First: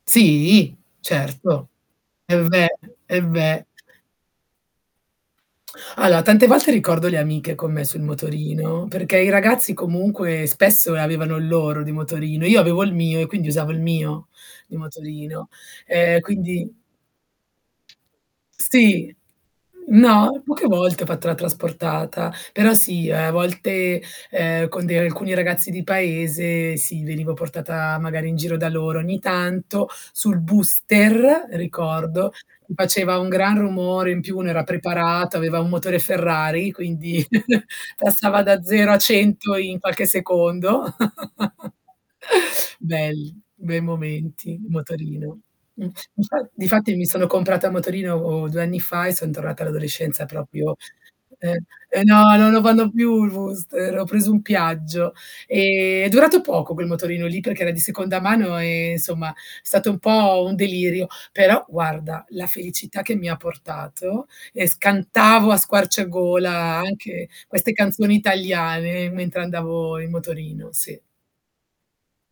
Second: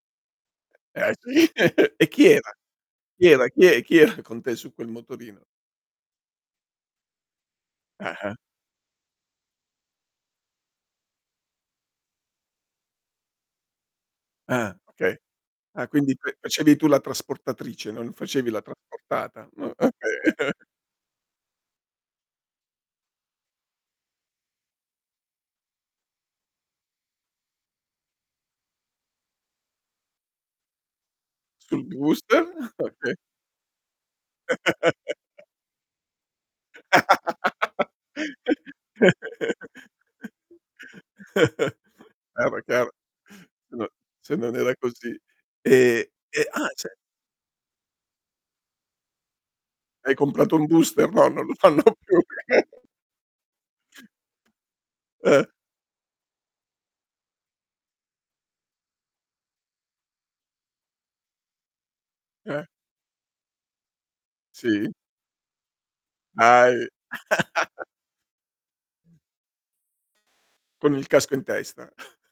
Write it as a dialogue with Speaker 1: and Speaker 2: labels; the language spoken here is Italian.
Speaker 1: Sì,
Speaker 2: Eh, sì?
Speaker 1: certo.
Speaker 2: E chi
Speaker 1: E
Speaker 2: era?
Speaker 1: beh, e
Speaker 2: Chi era? Chi
Speaker 1: beh.
Speaker 2: è chi era con te su quel motorino?
Speaker 1: Allora tante volte ricordo le amiche con me sul
Speaker 2: Ah-ah.
Speaker 1: motorino, perché i ragazzi comunque spesso, ehm, avevano il loro di motorino. Io avevo il mio e quindi usavo il mio di
Speaker 2: Ah, okay.
Speaker 1: motorino.
Speaker 2: Ah, quindi
Speaker 1: Ehm,
Speaker 2: te
Speaker 1: quindi
Speaker 2: facevi tu la trasportatrice, non facevi la
Speaker 1: Sì,
Speaker 2: trasportata? Mh, oka
Speaker 1: no, poche volte ho fatto la trasportata, però sì, ehm, a volte, ehm, con de alcuni ragazzi di paese, sì venivo portata magari in giro da loro ogni tanto sul booster
Speaker 2: Sul
Speaker 1: ricordo,
Speaker 2: booster? Oka
Speaker 1: faceva un gran rumore, in più uno era preparato, aveva un motore Ferrari quindi, passava da 0 a 100 in qualche secondo.
Speaker 2: Ah, beh, chiaro,
Speaker 1: Belli,
Speaker 2: se
Speaker 1: bei
Speaker 2: no se
Speaker 1: momenti
Speaker 2: non
Speaker 1: il
Speaker 2: era così.
Speaker 1: motorino. Mh,
Speaker 2: Ehm, e
Speaker 1: infa
Speaker 2: ah,
Speaker 1: difatti
Speaker 2: ce
Speaker 1: mi sono comprata a motorino 2 anni fa e son tornata
Speaker 2: Hai
Speaker 1: all'adolescenza
Speaker 2: comprato un
Speaker 1: proprio,
Speaker 2: booster? No, non lo
Speaker 1: ehm
Speaker 2: fanno
Speaker 1: eh
Speaker 2: più.
Speaker 1: no, non lo fanno più il booster, ho preso un Piaggio.
Speaker 2: Eh.
Speaker 1: Ehm, è durato poco quel motorino lì, perché era di seconda mano e, insomma, stato un po' un delirio, però guarda la
Speaker 2: Eh.
Speaker 1: felicità che mi ha portato, e
Speaker 2: Sì.
Speaker 1: scantavo a squarciagola
Speaker 2: Hai
Speaker 1: anche queste canzoni italiane mentre andavo in motorino,
Speaker 2: Con
Speaker 1: sì.
Speaker 2: il casco in testa.